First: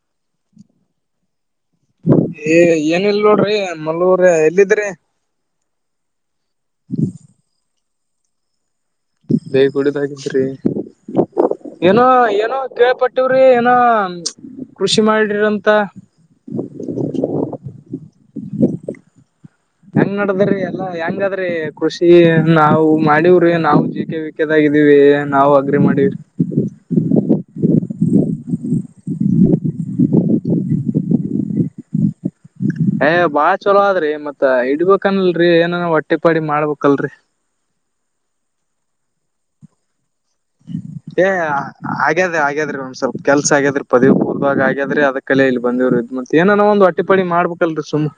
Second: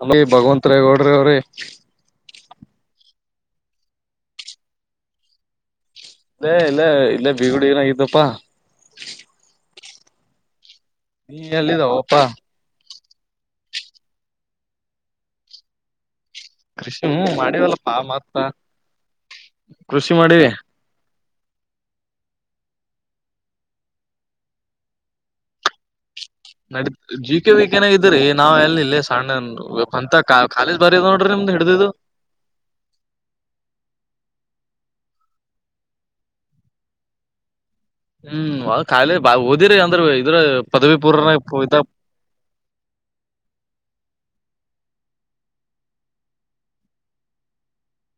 ಹಂಗೆ ಭಗವಂತರೇ ಗೌಡ್ರೆ ಅವ್ರೆ. ಏ ಏನು ಇಲ್ಲ ನೋಡ್ರಿ ಮಲ್ಲು ಅವರೇ ಎಲ್ಲಿದ್ರಿ. ಇಲ್ಲೇ ಇಲ್ಲೇ ಇಲ್ಲೇ ಬೀಗುಡಿನ್ಯಾಗ ಇದ್ವಿಪ. ಬೇಗ ಕುಡಿತ [unintelligible] ನೀ ಏನೋ ಎಲ್ಲಿದಾವಪ್ಪಾ ಏನೋ ಕೇಳ್ಪಟ್ಟ. ಟಿವ್ರಿ ಏನೋ ಕೃಷಿ ಮಾಡ್ರಿರಂತ. ಕೃಷಿ ಹ್ಮ ಮಾಡಿದಲ್ಲ ಪಾ ಮತ್ತ. ಕೃಷಿ ಹೆಂಗ ಮಾಡಿವಿ ನಡದರಿ. ಇಲ್ಲ ಹೆಂಗದ್ರಿ ಕೃಷಿ ನಾವು ಮಾಡವ್ರಿ ನಾವು ಜಿ ಕೆೆ ವಿ ಕೆ ದಾಗ ಇದೀವಿ. ನಾವು ಅಗ್ರಿ ಮಾಡಿವಿ. ನಡಿತ ಜಿ ಕೆ ವಿ ಕೆ ನ್ಯಾಗ ಇದ್ದೀರಿ ನಾವ ಎಲ್ಲಿ ಇಲ್ಲೇ ಸಣ್ಣ. ಅಂತ ಕಾ ಕಾಲೇಜ್ ಬಾರಿ ಅದ ನೋಡ್ರಿ ನಿಮ್ದ ಹಿಡಿದೀದು. ಏ ಬಾಳ ಚಲೋ ಅದ ರಿ ಮತ್ತ ಇಡ್ಬೇಕನ್ಲ್ರರಿ ಏನೇನೋ ಹೊಟ್ಟಿ ಪಾಡಿಗ ಮಾಡ್ಬೇಕಲ್ರರಿ. ಹ್ಮ್ ಅವ ಖಾಲಿ ಬ ಓದಿರಿ ಅಂದ್ರ ಇದ್ರ ಪದವಿ ಪೂರ್ವನಾಗ. [unintelligible] ಆಗೇದ ಆಗೆದ್ರಿ ಒಂದ ಸ್ವಲ ಕೆಲಸ ಆಗ್ಯಾದ್ರ ಪದವಿ ಪೂರ್ವದಾಗ ಆಗ್ಯಾದ್ರಿ ಅದಕ್ಕಲ್ಲೇ ಬಂದಿವರಿ ಇದ ಮತ್ತ ಏನನ ಒಂದ ಹೊಟ್ಟಿ ಪಾಡಿಗ ಮಾಡ್ಬೇಕು. ಬೆಕ್ಕಲ್ರಿ ಸುಮ್ಮ.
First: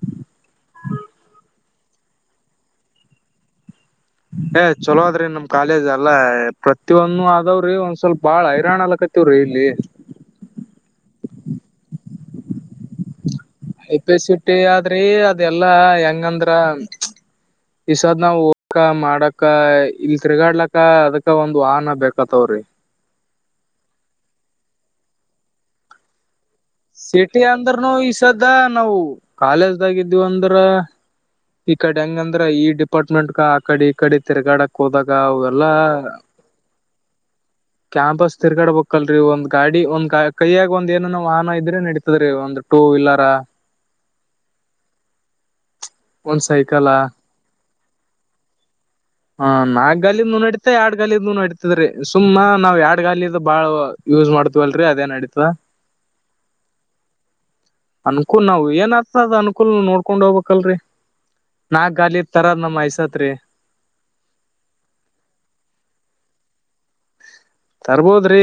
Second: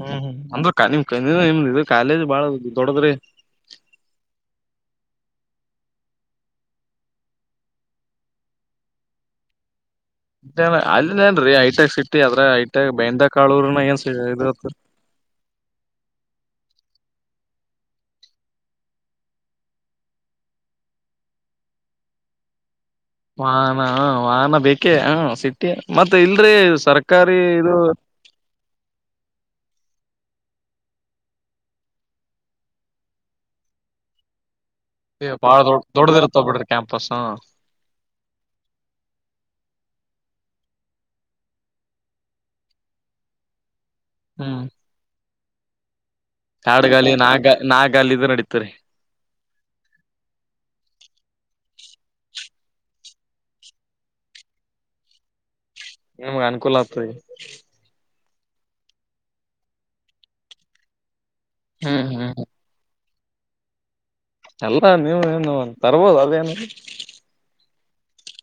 ಹ್ಮ್ ಹ್ಮ್ ಅಂದ್ರು ಕಾ ನಿಮ್ಮ ನಿಮ್ಮ ಕಾಲೇಜ್ ಬಾಳ ದೊಡದ್ರಿ. ಏ ಚಲೋ ಅದ್ರಿ ನಮ್ಮ ಕಾಲೇಜ್ ಎಲ್ಲಾ ಪ್ರತಿಯೊಂದು ಅದವ್ರಿ ಒಂದ ಸ್ವಲ್ಪ ಬಾಳ ಹೈರಾಣ ಆಲಕತಿ. ಇರ್ತೀವಿರಿ ಇಲ್ಲಿ. ಅಂತೇನ ಅಲ್ಲೆನರಿ ಹೈಟೆಕ್ ಸೀಟಿ ಅದರಾಗ ಹೈಟೆಕ್ ಬೆಂದ. ಕಾಳೂರ್ನ ಹೈ ಏನ್ ಪೈ ಇದ ಸಿಟಿ ಅದ್ರಿ ಅದೆಲ್ಲಾ ಹೆಂಗಂದ್ರ. ಇಸದ ನಾವು ಹೋಗಕ ಮಾಡಕ್ಕ ಇಲ ತಿರ್ಗಾಡ್ಲಕ್ಕ ಅದಕ್ಕ ಒಂದ ವಾಹನ ಬೇಕಾತ್ತವ್ರಿ. ವಾಹನ ಹ ವಾಹನ ಬೇಕೇ ಹ ಸಿಟಿ ಮತ್ತೆ ಇಲ್ರಿ ಸರ್ಕಾರಿ ಇದು. ದ [unintelligible] ನಾವು ಕಾಲೇಜದಾಗ ಇದ್ದೀವ ಅಂದ್ರ. ಈಕಡಿ ಹೆಂಗಂದ್ರ ಈ ಡಿಪಾರ್ಟ್ಮೆಂಟ್ ಕ ಆಕಡಿ ಈಕಡಿ ತಿರ್ಗಾಡಕ. ಏ ಬಾಳ ದೊಡ ದೊಡ್ಡದ ಇರತ್ತ ಬಿಡ್ರಿ ಕ್ಯಾಂಪಸ್. ಕ್ಯಾಂಪಸ್ ತಿರಗಾಡಬೆಕ್ಕಲ್ಲರಿ ಒಂದ ಗಾಡಿ ಒಂದ ಗಾ ಕೈಯಾಗ ಒಂದ ಏನನೋ ವಾಹನ ಇದ್ರೆ ನಡತದ ರೀ ಒಂದ. Two wheeler. ಹು. ಒಂದ್ ಸೈಕಲ ಕಾಡಗಾಲಿ ನಾಕ ಗಾಲಿ ನಾಕ ಗಾಲಿ ನಡೀತರೀ. ಹ ನಾಕ ಗಾಲಿದನೂ ನಡತದ ಎರಡ ಗಾಲಿಂದು ನಡತದ್ರಿ ಸುಮ್ಮ ನಾವ ಎರಡ ಗಾಲಿದ ಬಾಳ. ಯೂಸ್ ಮಾಡ್ತವಲ್ರರಿ ಅದೇನ ನಡಿತ. ನಿಮ್ಗ ಅನುಕೂಲ ಆತ್ರೀ. ಅನುಕೂಲ ನಾವ ಏನ ಆತದ ಅನುಕೂಲ ನೋಡ್ಕೊಂಡ ಹೋಗ್ಬೇಕಲ್ರಿ ನಾಕ ಹ್ಮ್ ಗಾಲಿದ ಹ್ಮ್ ತರದ. ನಮ್ಮ ಆಯಿ ಸತ್ತ್ರಿ. ಎಲ್ಲ ನೀವ ಏನು ತರ್ಬೋಹದ ಅದೇನು. ತರಬೊದರಿ.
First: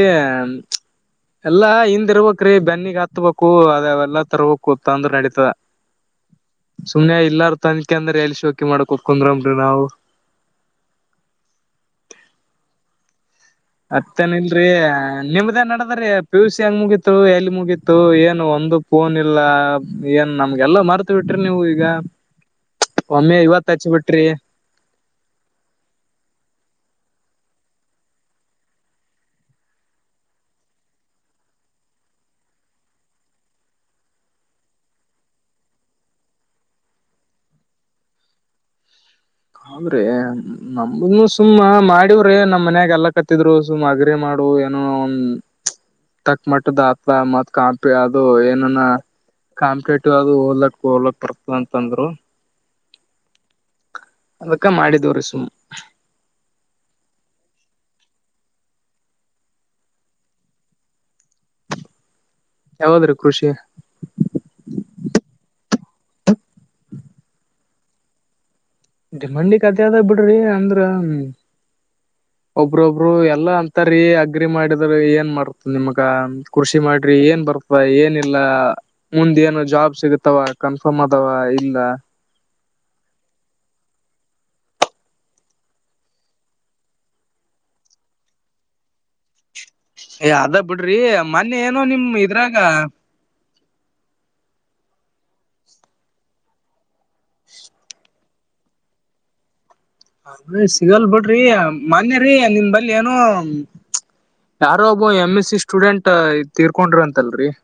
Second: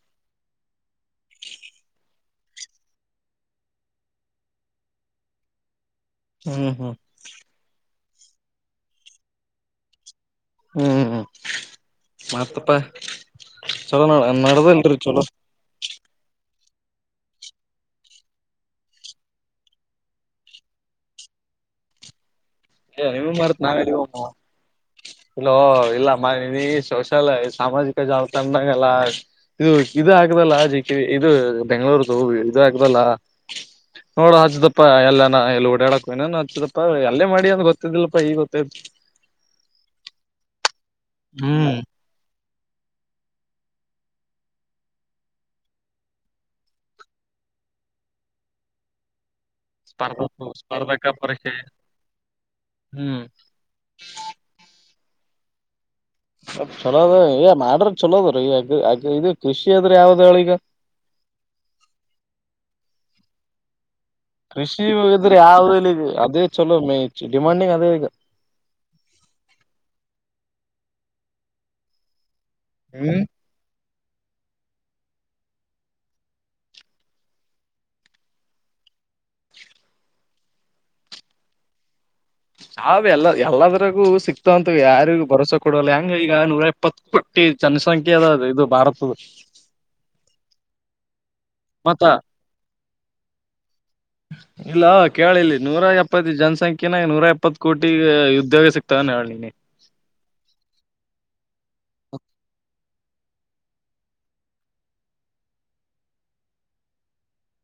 ಎಲ್ಲಾ ಹಿಂದ ಇರ್ಬೇಕ್ರೀ ಬೆನ್ನಿಗ ಹತ್ಬೇಕು ಅದ ಅವೆಲ್ಲಾ ತರಬೇಕು ತಂದ್ರ ನಡೀತದ. ಹ್ಮ್ ಹ್ಮ್ ಸುಮನೆ ಇಲ್ಲಾರ ತಂದಿಕಿಂದ್ರ ಎಲ್ಲ ಶೋಕಿ ಮಾಡ್ಕೋತ ಕುಂದ್ರುಮರಿ ನಾವು. ಹ್ಮ್ ಮತ್ತಪ್ಪ. ಮತ್ತ್ಯಾನ ಇಲ್ಲರಿ ನಿಮ್ದೇನ ನಡದರಿ. ಪಿ ಯು ಸಿ ಹೆಂಗ ಮುಗಿತು ಎಲ್ಲಿ ಮುಗಿತ್ತು ಏನ ಒಂದು ಫೋನ್ ಇಲ್ಲ ಏನ ನಮಗೆಲ್ಲ ಮರ್ತ. ಮರೆತ ಬಿಟ್ರಿ ನೀವು ಇಗ ನಿಮ ಒಮ್ಮೆ ಮರತ್ ಇವತ್ತು ನಾವ ಹಚ್ಚಿ ಬಿಟ್ರಿ. ಇಲ್ಲೋ ಇಲ್ಲ ಮ ಸೋಷಲ್ ಸಾಮಾಜಿಕ ಜಾಲತಾಣಾದಾಗೆಲ್ಲ. ಇದು ಇದ ಹಾಕದಲ್ಲ ಜಿ ಕೆ ಇದ ಬೆಂಗಳೂರುದು ಇದ ಹಾಕದಲ್ಲ. ನೋಡ ಹಚ್ಚ್ದಪ್ಪಾ ಎಲ್ಲಾ ಎಲ್ಲಿ ಓಡಾಡಕ್ ಇನನು ಹಚ್ಚತಪ್ಪಾ ಎಲ್ಲೇ ಮಾಡಿ ಅಂತ [inaudible] ನಮಗೂ ಗೊತ್ತಿದ್ದಿಲ್ಲ ಪಪ್ಪಾ ಈಗ ಗೊತ್ತಾಯ್ತು? [inaudible] ಹಂಗರಿ ನಮ್ಮ ನೀವು ಸುಮ್ಮ ಹ್ಮ್ ಮಾಡಿ [inaudible] ಏ ನಮ್ಮ ಮನ್ಯಾಗ ಎಲ್ಲಾ ಎಲ್ಲಾಕತ್ತಿದ್ರು ಸುಮ್ಮ ಅಗ್ರಿ ಮಾಡು ಏನೋ ಒಂದ [inaudible] [unintelligible] ತಕ್ಕ ಮಟ್ಟದ ಅಪ್ಪ ಅಮ್ಮ ಕಾಪಿ ಅದು ಏನನ [inaudible] ಕಾಂಕ್ರೀಟ್ ಸ್ಪರ್ಧಾ ಅದು ಓವರ ಲ್ಯಾಪ ಓವರ ಸ್ಪರ್ಧಕ ಲ್ಯಾಪ ಬರ್ತದ ಅಂತಂದ್ರು. [inaudible] [unintelligible] ಹೂ [inaudible] ಅದಕ್ಕ ಮಾಡಿದವರು ಸುಮ್ಮ [inaudible] ಸಲ್ಪ ಚಲೋದ ಏ ಮಾಡಿದರ ಚಲೋ ಅದರೀ ಅದ ಇದು ಕೃಷಿ ಅದ್ರ ಯಾವ್ದಾಳಿ ಈಗ [inaudible] ಯಾವದರಿ ಕೃಷಿ. [inaudible] ಕೃಷಿ ಇವಾಗ ಇದ್ದರ ಯಾವುದು ಅದೇ ಚಲೋ ಮೇ ಚ್ಚಿಟಮನಿಗ ಅದೇ ಈಗ [inaudible] ಈ ಮನಿಗ ಅದೇ ಅದ ಬಿಡರಿ ಅಂದರ ಒಬ್ರೊಬ್ರು ಹ್ಮ್ ಎಲ್ಲಾ ಅಂತ [inaudible] ಇದೇರಿ ಅಗ್ರಿ ಮಾಡಿದ್ರ ಏನ್ ಮಾಡ್ತ ನಿಮ್ಮ ಮಗಾ ಕೃಷಿ ಮಾಡ್ರಿ ಏನ್ ಬರ್ತ ಏನಿಲ್ಲಾ? [inaudible] ಮುಂದ ಏನು ಜಾಬ್ ಸಿಗತಾವ ಕನ್ಫರ್ಮ್ ಅದಾವ ಇಲ್ಲ? [inaudible] ಜಾಬ್ ಎಲ್ಲ ಎಲ್ಲದರಗು ಸಿಕ್ತಾವಂತ ಯಾರಿಗು ಭರೋವಸೇ ಕೊಡಲ್ಲ ಹೆಂಗ ಈಗ ನೂರ ಎಪ್ಪತ್ತು [inaudible] ಈ ಜನಸಂಖ್ಯೆ ಅದ ಇದು ಭಾರತದ [inaudible] ಏ ಅದ ಬಿಡ್ರಿ ಮೊನ್ನೆ ಏನೋ ಮತ್ತ ನಿಮ್ಮ ಇದ್ರಾಗ [inaudible] ಇಲ್ಲ ಕೇಳಿಲ್ಲಿ ನೂರ ಎಪ್ಪತ್ ಜನಸಂಖ್ಯೆನ ನೂರ ಎಪ್ಪತ್ತು ಕೋಟಿ ಉದ್ಯೋಗ ಸಿಕ [inaudible] ತ್ತ ನಾ ಹೇಳಿನಿ. [inaudible] ನೀವ ಸಿಗಲ್ ಬಿಡ್ರಿ ಮೊನ್ನೆರಿ ನಿಮ್ಮ ಬಲ್ಲಿ ಏನೋ? [inaudible] ಯಾರೋ ಒಬ್ಬ ಎಂ ಎಸ್ ಸಿ ಸ್ಟೂಡೆಂಟ್ ತೀರ್ಕೊಂಡ್ರಿ ಅಂತಲ್ರರಿ. [inaudible]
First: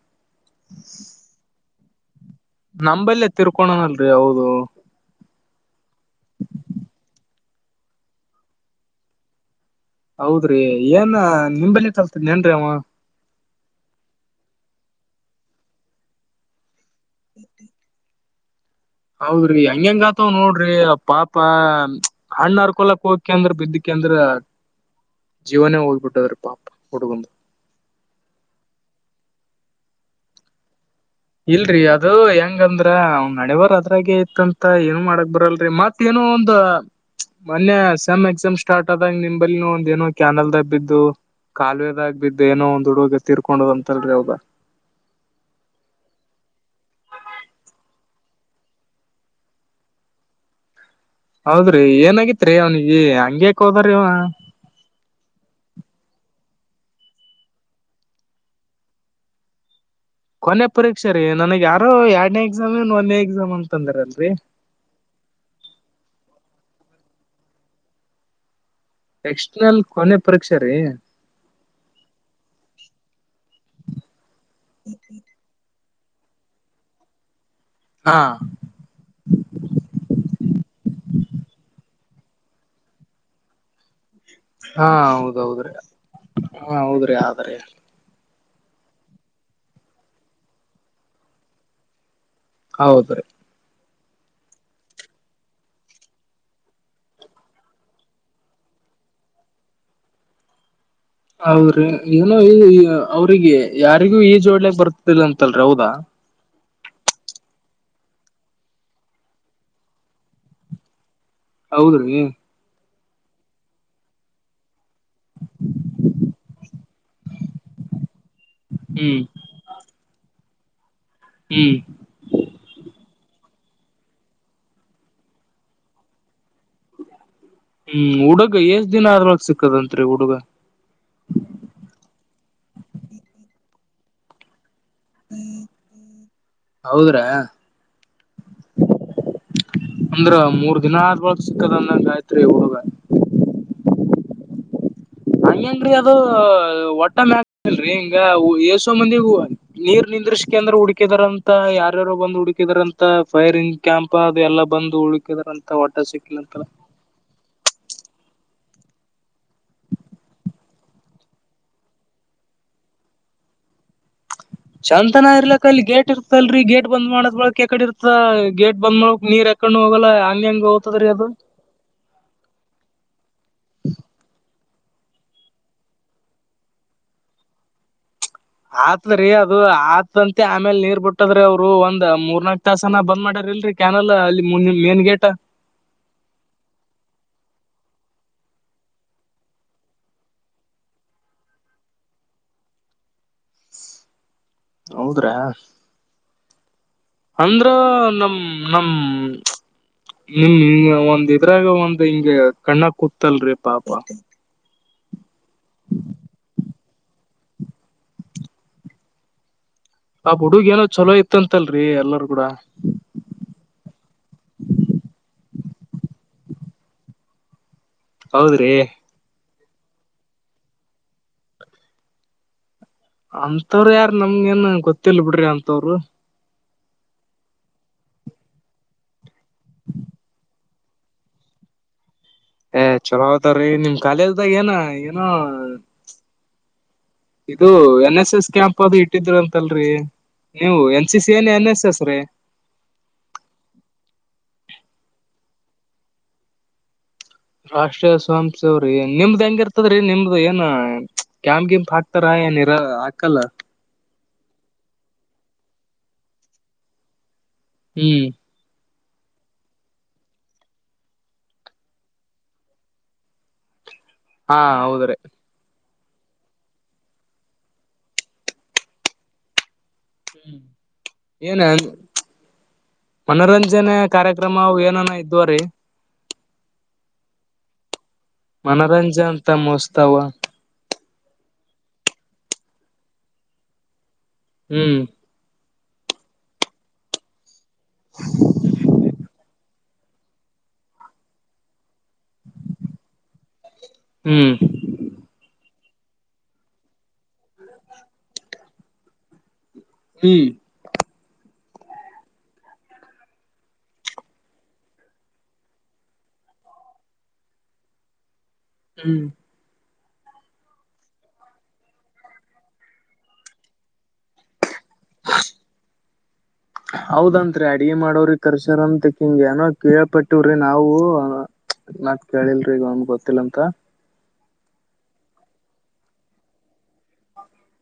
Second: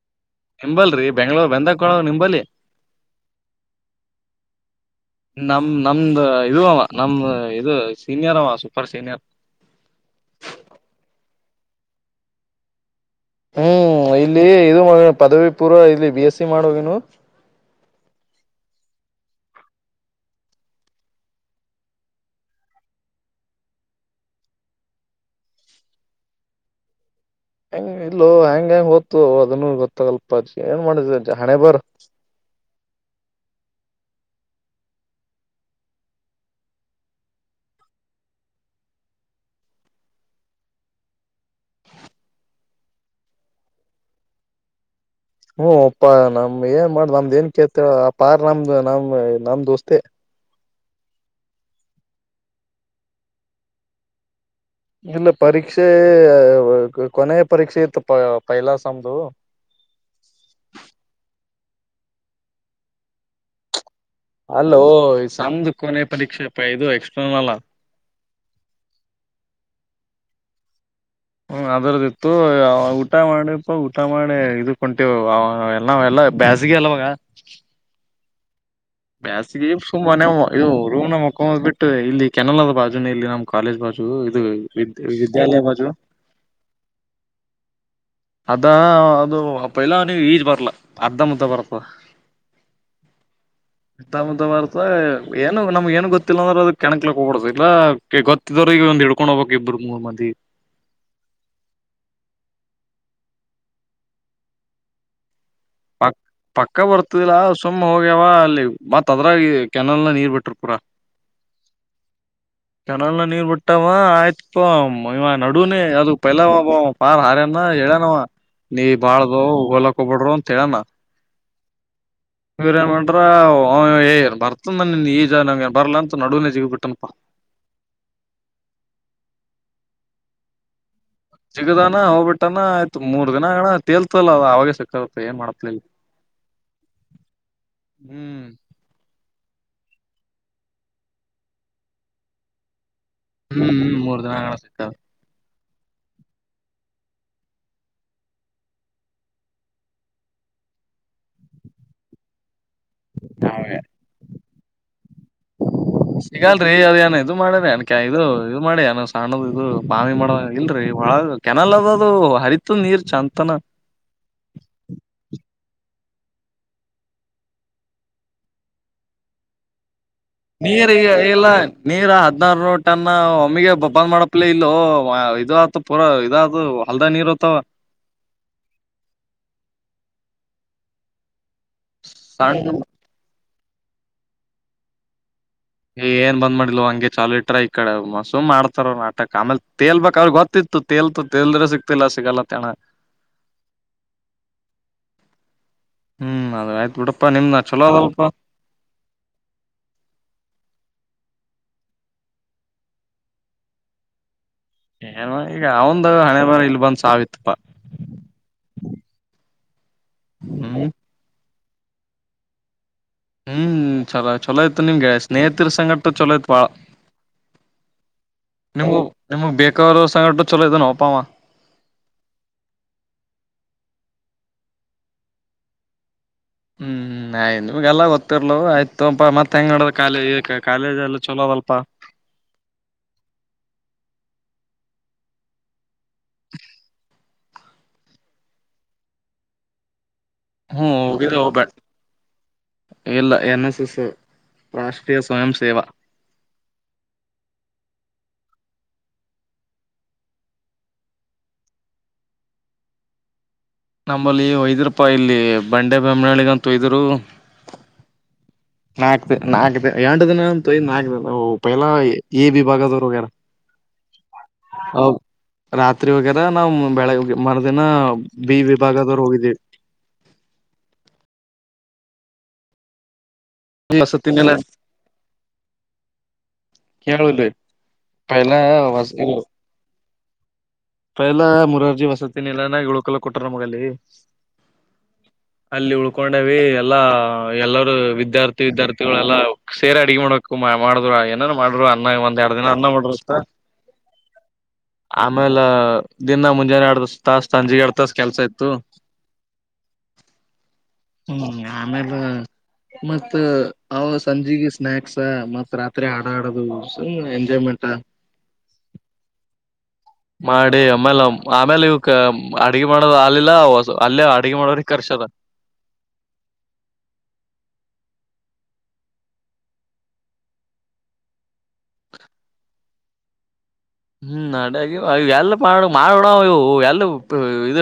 ನಿಂಬಲ್ರಿ ಬೆಂಗ್ಗಳೂರು ಬೆಂದಕ್ಕಳ ನಿಂಬಲ್ಲಿ. [inaudible] ನಂಬಲ್ಲೇ ತಿರ್ಕೊನಡರಾಲ್ರರಿ ಹೌದು? [inaudible] ನಮ್ಮ ನಮ್ದು ಇದು ಅವ ಅವ ನಮ್ಮ ಇದು ಸೀನಿಯರ್ ಅವ ಸೂಪರ್ ಸೀನಿಯರ್ [inaudible] ಹೌದರಿ ಏನ್ ನಿಂಬಲ್ಲಿ ಕಲಿತಿದ್ದ ಏನ್ ರಿ ಅವ [inaudible] ಹೂ ಇಲ್ಲಿ ಇದು ಪದವಿ ಪೂರ್ವ ಇಲ್ಲಿ ಬಿ ಎಸ್ ಸಿ ಮಾಡುವೋಗನು [inaudible] [inaudible] ಅವರಿ ಹೆಂಗ ಹೆಂಗ ಆತವ್ ನೋಡ್ರಿ ಪಾಪ ಹಣ್ಣ ಅರ್ಕೊಲಕ್ ಹೋಗಕ ಅಂದ್ರ ಬಿದ್ದಕ ಅಂದ್ರ [inaudible] ಜೀವನೇ ಹೋಗ್ಬಿಟ್ಟದ್ರ ಪಾಪ ಹುಡುಗು ನಂದ [inaudible] ಹೂ ಈಗಲೂ ಹೆಂಗ ಹೆಂಗ್ ಹೊತ್ತು ಅದನ್ನು ಗೊತ್ತಾ ಆಗಲ್ಲ ಪಾ ಏನ್ ಮಾಡಿದರ ಏನ್ [inaudible] ಇಲ್ರಿ ಅದ [inaudible] ಅದು ಹೆಂಗಂದ್ರ ಅವನ ಹಣೆ ಬರಹ ಅದ್ರಾಗೆ ಇತ್ಂತ ಏನು ಮಾಡಕ್ ಬರಲ್ರಿ ಮತ್ತೇ ಏನೋ ಒಂದ [inaudible] ಮೊನ್ನೆ ಸೇಮ್ ಎಕ್ಸಾಮ್ ಸ್ಟಾರ್ಟ್ ಆದಾಗ ನಿಮ್ಮ ಬಲ್ಲಿ ಒಂದ ಏನೋ ಕ್ಯಾನಲ್ ದಬ್ಬಿದ್ದು, [inaudible] ಕಾಲುವೆದಾಗ ಬಿದ್ದ ಏನೋ ಒಂದ್ ಹುಡುಗ್ಗ ತಿರ್ಕೊಂಡದ ಅಂತಲ್ರಿ ಅವಾಗ? [inaudible] ಹೂ ಒಪ್ಪಾ ನಮ್ ಏನ್ ಮಾಡೋದು ನಮ್ದ ಏನ್ ಕೇಳ್ತ ಆ ಪಾರ್ ನಮ್ದು ನಮ್ ನಮ ದೋಸ್ತರ [inaudible] ಹೌದರಿ ಏನ ಆಗಿತ್ತ ರೀ ಅವನಿಗೆ ಹಂಗ್ಯಾಕ್ ಹೋದರಿ ಅವ [inaudible] ಏನ್ ಪರೀಕ್ಷೆ ಕೊನೆಯ ಪರೀಕ್ಷೆ ಇತ್ತು ಪೈಲ ಸಮ್ದು? [inaudible] ಕೊನೆ ಪರೀಕ್ಷೆ ರೀ ನನಗ್ ಯಾರೋ ಎರಡ್ನೇ ಎಕ್ಸಾಮ್ ಇನ್ ಒಂದನೇ ಎಕ್ಸಾಮ್ ಅಂತಂದ್ರಲ್ರರೀ. [inaudible] ಅಲ್ಲೋ ಈ ಸೆಮ್ದು ಕೊನೆ ಪರೀಕ್ಷೆ ಪಾ ಇದು ಎಕ್ಸ್ಟರ್ನಲ್ಲ. [inaudible] ಎಕ್ಟ್ರಾನಲ್ ಕೊನೆ ಪರೀಕ್ಷೆ ರೀ. ಹೂ ಅದ ಒಂದ ಇತ್ತು ಊಟ ಮಾಡರಿಪ್ಪ ಊಟ ಮಾಡಿ ಇದಕ್ಕ ಹೊಂಟೆವ್ ಮಾವ ನಾವ ಎಲ್ಲ ಎಲ್ಲ [inaudible] ಬ್ಯಾಸಗಿ ಅಲ್ಲವಾಗ? [inaudible] ಹಾ [inaudible] ಬೇಸಿಗೆ ಸುಮ್ಮನೆ ಮನ್ಯಾಗ ಮ ಇದು ರೂಮ್ ನ್ಯಾಗ ಮಕ್ಕೋಳೋದು ಬಿಟ್ಟು ಇಲ್ಲಿ ಕೆನಲದ ಬಾಜುನ ಇಲ್ಲಿ ನಮ್ಮ [inaudible] ಕಾಲೇಜ್ ಬಾಜು ಇದು ಹಾ ವಿದ್ಯಾಲಯ ಹೌದೌದ್ರಿ ಬಾಜು? [inaudible] ಹಾ ಹೌದ್ರಿ ಆದದ್ರೀ ಅದ ಅದು ಅಪ್ಪ ಇಲ್ಲ ಅವ ನೀವು ಈಜ್ ಬರ್ಲಾ ಅರ್ಧ ಮುದ್ದ ಬರ್ತವ ಹೌದ ರೀ ಮತ್ತ ಮುತ್ತ ಬಾರತ ಏನು ನಮ್ಗ ಏನ್ ಗೊತ್ತಿಲ್ಲ ಅಂದ್ರೆ ಅದ ಕೆಣಕಲಿ ಹೋಗ್ಬಿಡ್ತ ಇಲ್ಲಾ ಗೊತ್ತಿದವ್ರ ಈ ಒಂದ ಹಿಡ್ಕೊಂಡ್ ಹೋಗಬೇಕಕ್ ಇಬರು ಮೂರ್ ಮಂದಿ ಹೌದ್ರಿ ಏನೋ ಈ ಅವ್ರಿಗೆ ಯಾರಿಗೂ ಈಜೋಡ್ಲಿಕ್ ಬರ್ತಿಲ್ಲ ಅಂತಲ್ರಿ ಹೌದಾ ಪಕ್ ಪಕ್ಕ ಬರ್ತದಿಲ್ಲ ಸುಮ್ಮ್ ಹೋಗ್ಯಾವ ಅಲ್ಲಿ ಮತ್ದ್ರ ಕೆನಲ್ ನಲ್ಲಿ ನೀರ್ ಬಿಟರು ಪೂರಾ ಹೌದ್ರೀ ಚನಲ್ ನಲ್ಲಿ ನೀರ್ ಬಿಟ್ಟವ ಆಯ್ತು ಇ ಇವ ನಡುನೇ ಅದಕ್ ಪೈಲ ಪಾರ್ ಹಾರನ ಹೇಳನವ ನೀ ಹ್ಮ್ ಬಾಳ್ಗೊ ಹೊಲಕ್ಕೋಗ್ಬಿಡರೊ ಅಂತ ಹೇಳಣ ಹ್ಮ್ ಇವ್ರ ಏ ಮಾಡನ್್ರ ಏ ಬರ್ತನ್ ಈಜ ನಂಗನ್ ಬರ್ಲಾ ಅಂತ ನಡುವೆನೇ ಜಿಗ ಬಿಿಟ್ಟನ್ ಅಪ್ಪ ಹ್ಮ್ ಹುಡುಗ ಏಷ್ಟ್ ದಿನ ಆದ್ಮೇಲೆ ಸಿಕ್ದಂತ್ರಿ ಹುಡುಗ ಜಿಗದಾನ ಹೋಗ್ಬಿಟ್ಟಾನ ಆಯ್ತು ಮೂರ್ ದಿನ ಹಣ ತೇಲ್ತಲ್ಲ ಅ ಅವಾಗೆ ಸ್ವಲ್ಪ ಏನ್ ಮಾಡತ್ಲಿಲ್ಲ ಹೌದ್ರ ಹ್ಮ್ ಅಂದ್ರ ಮೂರ್ ದಿನ ಆದ ಬಳಗ್ ಸಿಕ್ಕದಂದಂಗ ಆಯತ್ರಿ ಒಳಗ ಹ್ಮ್ ಹ್ಮ್ ಮೂರ್ ದಿನ ಸಿಕ್ಕವನ ಹಂಗೇನ್ರರಿ ಅದು ಒಟ್ಟ ಮ್ಯಾಕ್ಲ್ರರಿ ಹಿಂಗ ಏಸೋ ಮಂದಿ ಹೂ ನೀರ್ ನಿಂದ್ರಿಸ್ಕೆಅಂದ್ರ ಹುಡಕಿದಾರ ಅಂತ ಯಾರ್ಯಾರು ಬಂದು ಹುಡುಕಿ. ಹಕಿದಾರಂತ ಫೈರಿಂಗ್ ಕ್ಯಾಂಪ್ ಅದು ಎಲ್ಲ ಬಂದು ಉಳುಕಿದಾರಂತ ಒಟ ಸಿಕ್ಕಲ ಅಂತಲ. ಸಿಗಲ್ರಿ ಅದೇನ ಇದು ಮಾಡಿ ಅನ್ ಇದು ಇದು ಮಾಡಿ ಸಣ್ಣದ ಇದು ಬಾಮಿ ಮಾಡ ಇಲ್ರಿ ಒ ಕೆನಲ್ ಅದ ಅದು ಹರಿ. ತುನೀರ್ ಚಾನ್ತನ. ಚಂತನ ಇರ್ಲಾಕ್ ಅಲ್ಲಿ ಗೇಟ್ ಇರ್ತಲ್ರಿ ಗೇಟ್ ಬಂದ್ ಮಾಡದ್ ಬಳಕ್ ಯಕಡೆ ಇರ್ತ ಗೇಟ್ ಬಂದ್ ಮಾಡಕ್ ನೀರ್. ಕಣ್ಣು ಹೋಗಲ್ಲ. ಹಂಗ ಹೆಂಗ ಹೋಗ್ತದ್ರಿ ನೀರಿಗೆ ಅದು ಇಲ್ಲಾ. ನೀರು ಹದ್ನರ್ನುರ ಟನ್ ಒಮ್ಮಿಗೆ ಬಂದ್ ಮಾಡಪ್ಲ ಇಲ್ಲೊ ಇದು ಆತ. ಪೂರಾ ಇದಾದದು ಹೊಲ್ದ ನೀರು ಹೊತ್ತಾವ. ಅತದ್ರಿ ಅದು ಆತಂತೆ ಆಮೇಲ್ ನೀರ್ ಬುಟ್. ಟ್ಟದ್ರೀ ಅವ್ರು ಒಂದ್ ಸಣ್ ಮೂರ್ನಾಕ್ ತಾಸನ ಬಂದ್ ಮಾಡ್ಯಾರ ಇಲ್ರರಿ ಕ್ಯಾನಲ್ ಅಲ್ಲಿ ಮೇನ್ ಗೇಟ್. ಏನ್ ಬಂದ್ ಮಾಡಿಲ್ಲೊ ಹಂಗ್. ತುತೇಲ್ ತೇಲ್ದ್ರ ಸಿಗ್ತಿಲ್ಲ ಸಿಗಲ್ಲ ತಣ. ಹೌದ್ರಾ. ಹ್ಮ್ ಅದ ಆಯ್ತು ಬಿಡಪ್ಪಾ ನಿಮ್ದ ನಾ ಅಂದ್ರ ಚಲೋದಲ್ಪ್ಪಾ. ನಮ್ ನಮ್. [inaudible] ಒಂದ್ ಇದ್ರಾಗ ಒಂದ್ ಹಿಂಗ ಕಣ್ಣ ಕೂತಲ್ರಿ ಪಾಪ. ಏನು ಈಗ ಅವಂದ ಹಣೆ ಬಾರ ಇಲ್ ಬಂದ್ ಸಾವಿತ್ತಪ್ಪಾ. ಆ ಹುಡುಗ ಏನೋ ಹ್ಮ್ ಚೊಲೋ ಇತ್ತಂತಲ್ರಿ ಎಲ್ಲರ ಗೂಡ. ಹ್ಮ್ ಚಲೋ ಚಲೋ ಆಯತು ನಿಮ್ಗೆ ಸ್ನೇಹಿತರ ಸಂಘಟ ಚಲೋ ಆತ್ ಬಾಳ. ಹೌದ್ರಿ ನೀವು ನಿಮಗ್ ಬೇಕರ ಸಂಘಟ ಚಲೋ ಇದ ನೊಪವ. ಅಂತವ್ರು ಯಾರ ನಮ್ಗ ಏನ್ ಗೊತ್ತಿಿಲ್ಲ ಬಿಡ್ರಿ ಅಂತವ್ರು [inaudible] ನಾ ನಿಮಗೆಲ್ಲ ಗೊತ್ತಿರ್ಲ ಆಯ್ತುಪಾ ಮತ್ ಹೆಂಗಡ ಕಾಲ ಕಾಲೇಜ್ ಎಲ್ಲ ಚಲೋದಲ್ಪ ಏ ಚಲೋ ಆತಾವ್ರೀ ನಿಮ್ ಕಖಾಲಿಲ್ದಾಗ ಏನ ಏನೋ ಇದು ಎನ್ ಎಸ್ ಎಸ್ ಕ್ಯಾಂಪ್ ಅದು ಇಟ್ಟಿದ್ರ ಅಂತಲ್ರಿ ನೀವು ಹ್ಮ್ ಎನ್ ಸಿ ಸಿ ಹೋಗಿದ್ದೆ ಏನ್ ಬ ಎನ್ ಎಸ್ ಎಸ್ ರೀ ಇಲ್ಲ ಎನ್ ಎಸ್ ಎಸ್ ರಾಷ್ಟ್ರೀಯ ಸ್ವಯಂ ಸೇವಾ. ರಾಷ್ಟ್ರೀಯ ಸ್ವಯಂ ಸೇವಾ ರಿ ನಿಮ್ದ್ ಹೆಂಗಿರ್ತದ್ರೀ ನಿಮ್ದ ಏನ ಕ್ಯಾಂಪ್ ಗಿಪ ಹಾಕ್ ತ್ತರ ನಿರಾ ಹಾಕಲ್ಲ. ನಂಬಲ್ಲಿ ಒಯದ್ಯರಪ ಇಲ್ಲಿ ಬಂಡೆ ದೊಮ್ಮನಳ್ಳಿಗ್ಗ್ ಅಂತ ಒಯ್ದೂರು. ಹ್ಮ್ ನಾಕ್ ದೀ ನಾಕ್ ದೀ ಎಂಟ ದಿನ ಅಂತ ಒಯ್ದ ನಾಕ್ ಓ ಪೈಲಾ ಎ ವಿಭಾಗದವ್ರ ಹೋಗ್ಯಾರ್. ಹಾ ಹೌದ್ರೀ. ರಾತ್ರಿ ಹೋಗ್ಯಾರ್ ನಾವ ಬೆಳಗ್ಗೆ ಹೋಗಿವಿ ಮರ್ದಿನಾ ಬಿ ವಿಭಾಗದವರು ಹೋಗಿದೀವಿ. ಏನ ಮನೋರಂ ರಂಜನೆ ವಸತಿನೆಲ್ಲ ಕಾರ್ಯಕ್ರಮ ಅವು ಏನೇನೋ ಇದ್ದುವ್ರಿ. ಕೇಳು ಇಲ್ಲಿ ಪೈಲಾ. [inaudible] ನಮ್ಮುವ್ ಹೊಸ್ದಾವ್ ಪೈಲಾ ಮುರಾರ್ಜಿ ವಸತಿ ನಿಲಯಾನಾಗ್ ಊಳಕೊಳ್ಳಾಕ್ಕ ಕೊಟ್ಟ್ರ ನಮಗ್ ಅಲ್ಲಿ. ಹ್ಮ್ ಅಲ್ಲಿ ಉಳ್ಕೊಂಡೇವಿ ಎಲ್ಲಾ ಎಲ್ಲರೂ ವಿದ್ಯಾರ್ಥಿ ವಿದ್ಯಾರ್ಥಿಗಳೆಲ್ಲಾ ಸೇರ ಅಡಿಗಿ ಮಾಡಕ್ ಮಾ ಮಾಡ್ದೂರ ಏನ ಏನ್ ಮಾಡುರ್ ಅನ್ನ ಒಂದ್ ಯಾಡ ದಿನ ಅನ್ನ [unintelligible] ಹ್ಮ್ ಆಮೇಲ್ ಇಲ್ಲ ದಿನ ಮುಂಜಾನೆ ಯಾಡ ತಾಸ್ ಸಂಜಿಗ್ ಯಾಡ್ ತಾಸ ಕೆಲ್ಸಾ ಇತ್ತು. ಹ್ಮ್ ಹ್ಮ್ ಆಮೇಲ ಮತ್ ಅವ ಸಂಜಿಗಿ ಸ್ನ್ಯಾಕ್ಸ್ ಮತ್ ರಾತ್ರಿ ಹಾಡಾ ಹಾಡದು ಸುಮ್ಮ ಎಂಜಾಯ್ಮೆಂಟ್ ಹ್ಮ್ ಮಾಡಿ ಆಮೇಲ ಆಮೇಲ ಇವ್ಕ ಅಡ್ಗಿ ಮಾಡೋದ ಆಗ್ಲಿಲ್ಲ ಅಲ್ಲೇ ಅಡ್ಗಿ ಮಾಡೋರಿಗ್ ಕರ್ಸ್ಯದ. ಹೌದಂತ್ರಿ ಅಡಗಿ ಮಾಡವ್ರಿಗ್ ಕರ್ಸ್ಯಾರ್ ಅಂತ್ ಖಿಂಗ್ ಏನೋ ಕೇಳ್ಪಟ್ಟಿವ್ರಿ ನಾವು ಮತ್ತ ಕೇಳಿಲ್ರಿ ಈಗ ಅವ್ನ್ಗ ಗೊತ್ತಿಲ್ಲ ಅಂತ ಹ್ಮ್ ನಾಡಾಗಿ ಅವ ಎಲ್ಲ ಮಾಡ ಮಾಡ ಉಣವ ಇವೂ ಎಲ್ಲಿ ಬ ಇದ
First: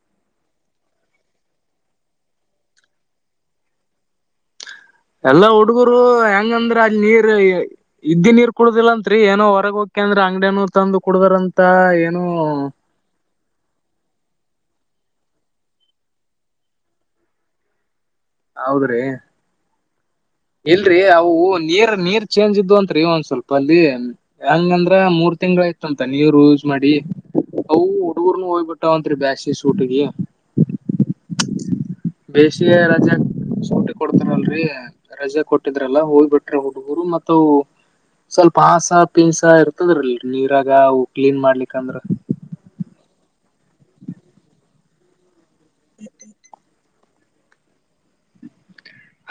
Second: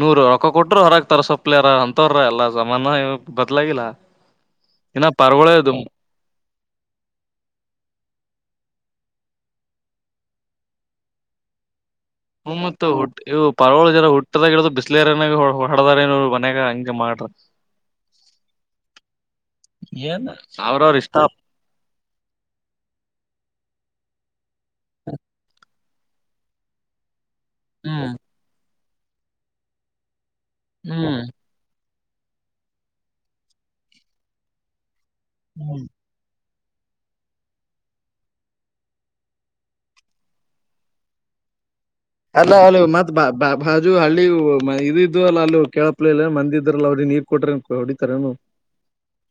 ನೂರ ರೊಕ್ಕ ಕೊಟ್ರ ಹೊರಗ್ ತರ್ಸಪ್ಲೆ ಹರಾ ಹಂತವ್ರ್ ಹರಾ ಎಲ್ಲ ಝಮಾನಾ ಬದ್ಲಾಗಿಲ್ಲ. ಇನ್ನ ಎಲ್ಲಾ ಪರ್ಗೊಳ ಇದು ಹುಡುಗೂರು ಹೆಂಗಂದ್ರ ಅಲ್ಲಿ ನೀರ್ ಇದ್ದಿ ನೀರ್ ಕುಡೊದಿಲ್ಲ ಅಂತ್ರಿ ಏನೋ ಹೊರಗ ಹೊಕ್ಕೆಂದ್ರ ಅಂಗಡ್ಯಾನೂ ತಂದು ಕುಡುದಾರಂತ ತ್ತ ಏನು ಹುಮ್ಮತ್ ಇವು ಪಾರ್ಗೋಳ್ ಜರಾ ಹುಟ್ಟಿದಾಗ ಇಡ್ದು ಬಿಸ್ಲೇರಿನ್ಯಾಗೆ ಹೊ ಹೊ ಹಡದಾರ ಏನೋ ಅವ್ರ ಮನ್ಯಾಗ ಹಂಗೆ ಮಾಡ್ರಿ ಹೌದ್ರಿ. ಏನ? ಇಲ್ರಿ ಅವು ನೀರ್ ನೀರ್ ಚೇಂಜ್ ಇದ್ದು ಅಂತ್ರಿ ಒಂದ್ ಸ್ವಲ್ಪ ಅಲ್ಲಿ ಹೆಂಗಂದ್ರ ಮೂರ್ ತಿಂಗ್ಗಳ ಆಯ್ತ ಅಂತ ನೀರ್ ಯುಸ್ ಮಾಡಿ ಅವು ಹ್ಮ್ ಹುಡುಗರ್ನು ಹೋಗ್ಬಿಟ್ಟ ಹೋಗ್ಬಿಟ್ಟವ್ ಅಂತ್ರಿ ಬ್ಯಾಸ್ಗಿ ಸುಟ್ಟಿಗಿ. ಹ್ಮ್ ಬೇಸಿಗೆ ರಜೆ ಸೂಟಿ ಕೊಡ್ತರಲ್ರಿ ರಜೆ ಕೊಟ್ಟಿದ್ರಲ್ಲ ಹೋಗ್ಬಿಟ್ರ ಹುಡುಗೂರು ಮತ್ತ ಅವೂ ಸ್ವಲ್ಪ ಆಸ ಪೀಸ ಇರ್ತದ್ರಲ್ರಿ ನೀರಾಗ ಅವೂ ಕ್ಲೀನ್ ಮಾಡ್ಲಿಕ ಅಂದ್ರ ಅಲ್ಲ [unintelligible] ಇವು ಮತ್ ಬಾ ಬಾ ಬಾಜು ಹಳ್ಳಿ ಇವು ಇದು ಇದ್ದುವು ಅಲ್ಲ ಅಲ್ಲ ಕೇಳಪ್ಲೆ ಇಲ್ಲ ಮಂದಿದ್ರ ಇಲ್ಲ ಅವ್ರಿಗ್ಗ್ ನೀರ್ ಕೊಡ್ರಿ ಅಂತ್ ಹೊಡಿತಾರ ಏನ್ ಅವ್ರ?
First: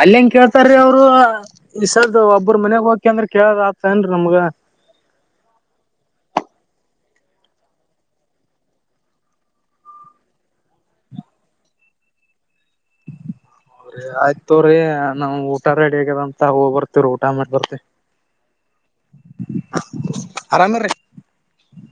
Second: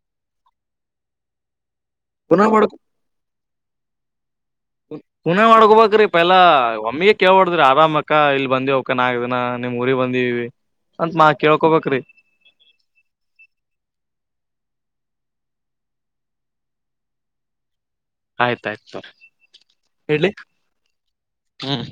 ಅಲ್ಲಿ ಹೆಂಗ ಕೇಳ್ತಾರೀ ಅವ್ರು ಆ ಈಸದ್ದ ಪುನಃ ಒಬ್ಬರ ಮಾಡ ಮನ್ಯಾಗ್ ಹೋಕಿ ಅಂದ್ರ ಕೇಳದ ಆತದ ಏನ್ರಿ ನಮ್ಗ? ಖುನಾ ಮಾಡ್ಕೋಬೇಕ್ರಿ ಪೈಲಾ ಒಮ್ಮಿಗೆ ಕೇಳ್ಬಡ್ದ್ರಿ ಆರಾಮ ಅಕ್ಕ ಇಲ್ ಬಂದಿವ ಅಕ್ಕಾ ನಾಕ್ ದಿನಾ ನಿಮ್ ಊರಿಗೆ ಬಂದೀವಿ ಅಂತ್ ನಾ ಕೇಳ್ಕೊಬೇಕ್ರಿ. ಆಯ್ತ ತಗೋರಿ ನಾವ್ ಊಟ ರೆಡಿ ಆಗ್ಯದಂತ ಹೋಗ್ ಬರ್ತವ್ರ ಊಟ ಮಾಡ ಬರ್ತಿವಿ ಆಯ್ತಾ ಆಯ್ತ್ ತಗೋರಿ ಹೇಳಿ ಆರಾಮಿರಿ ಹ್ಮ್ಮ್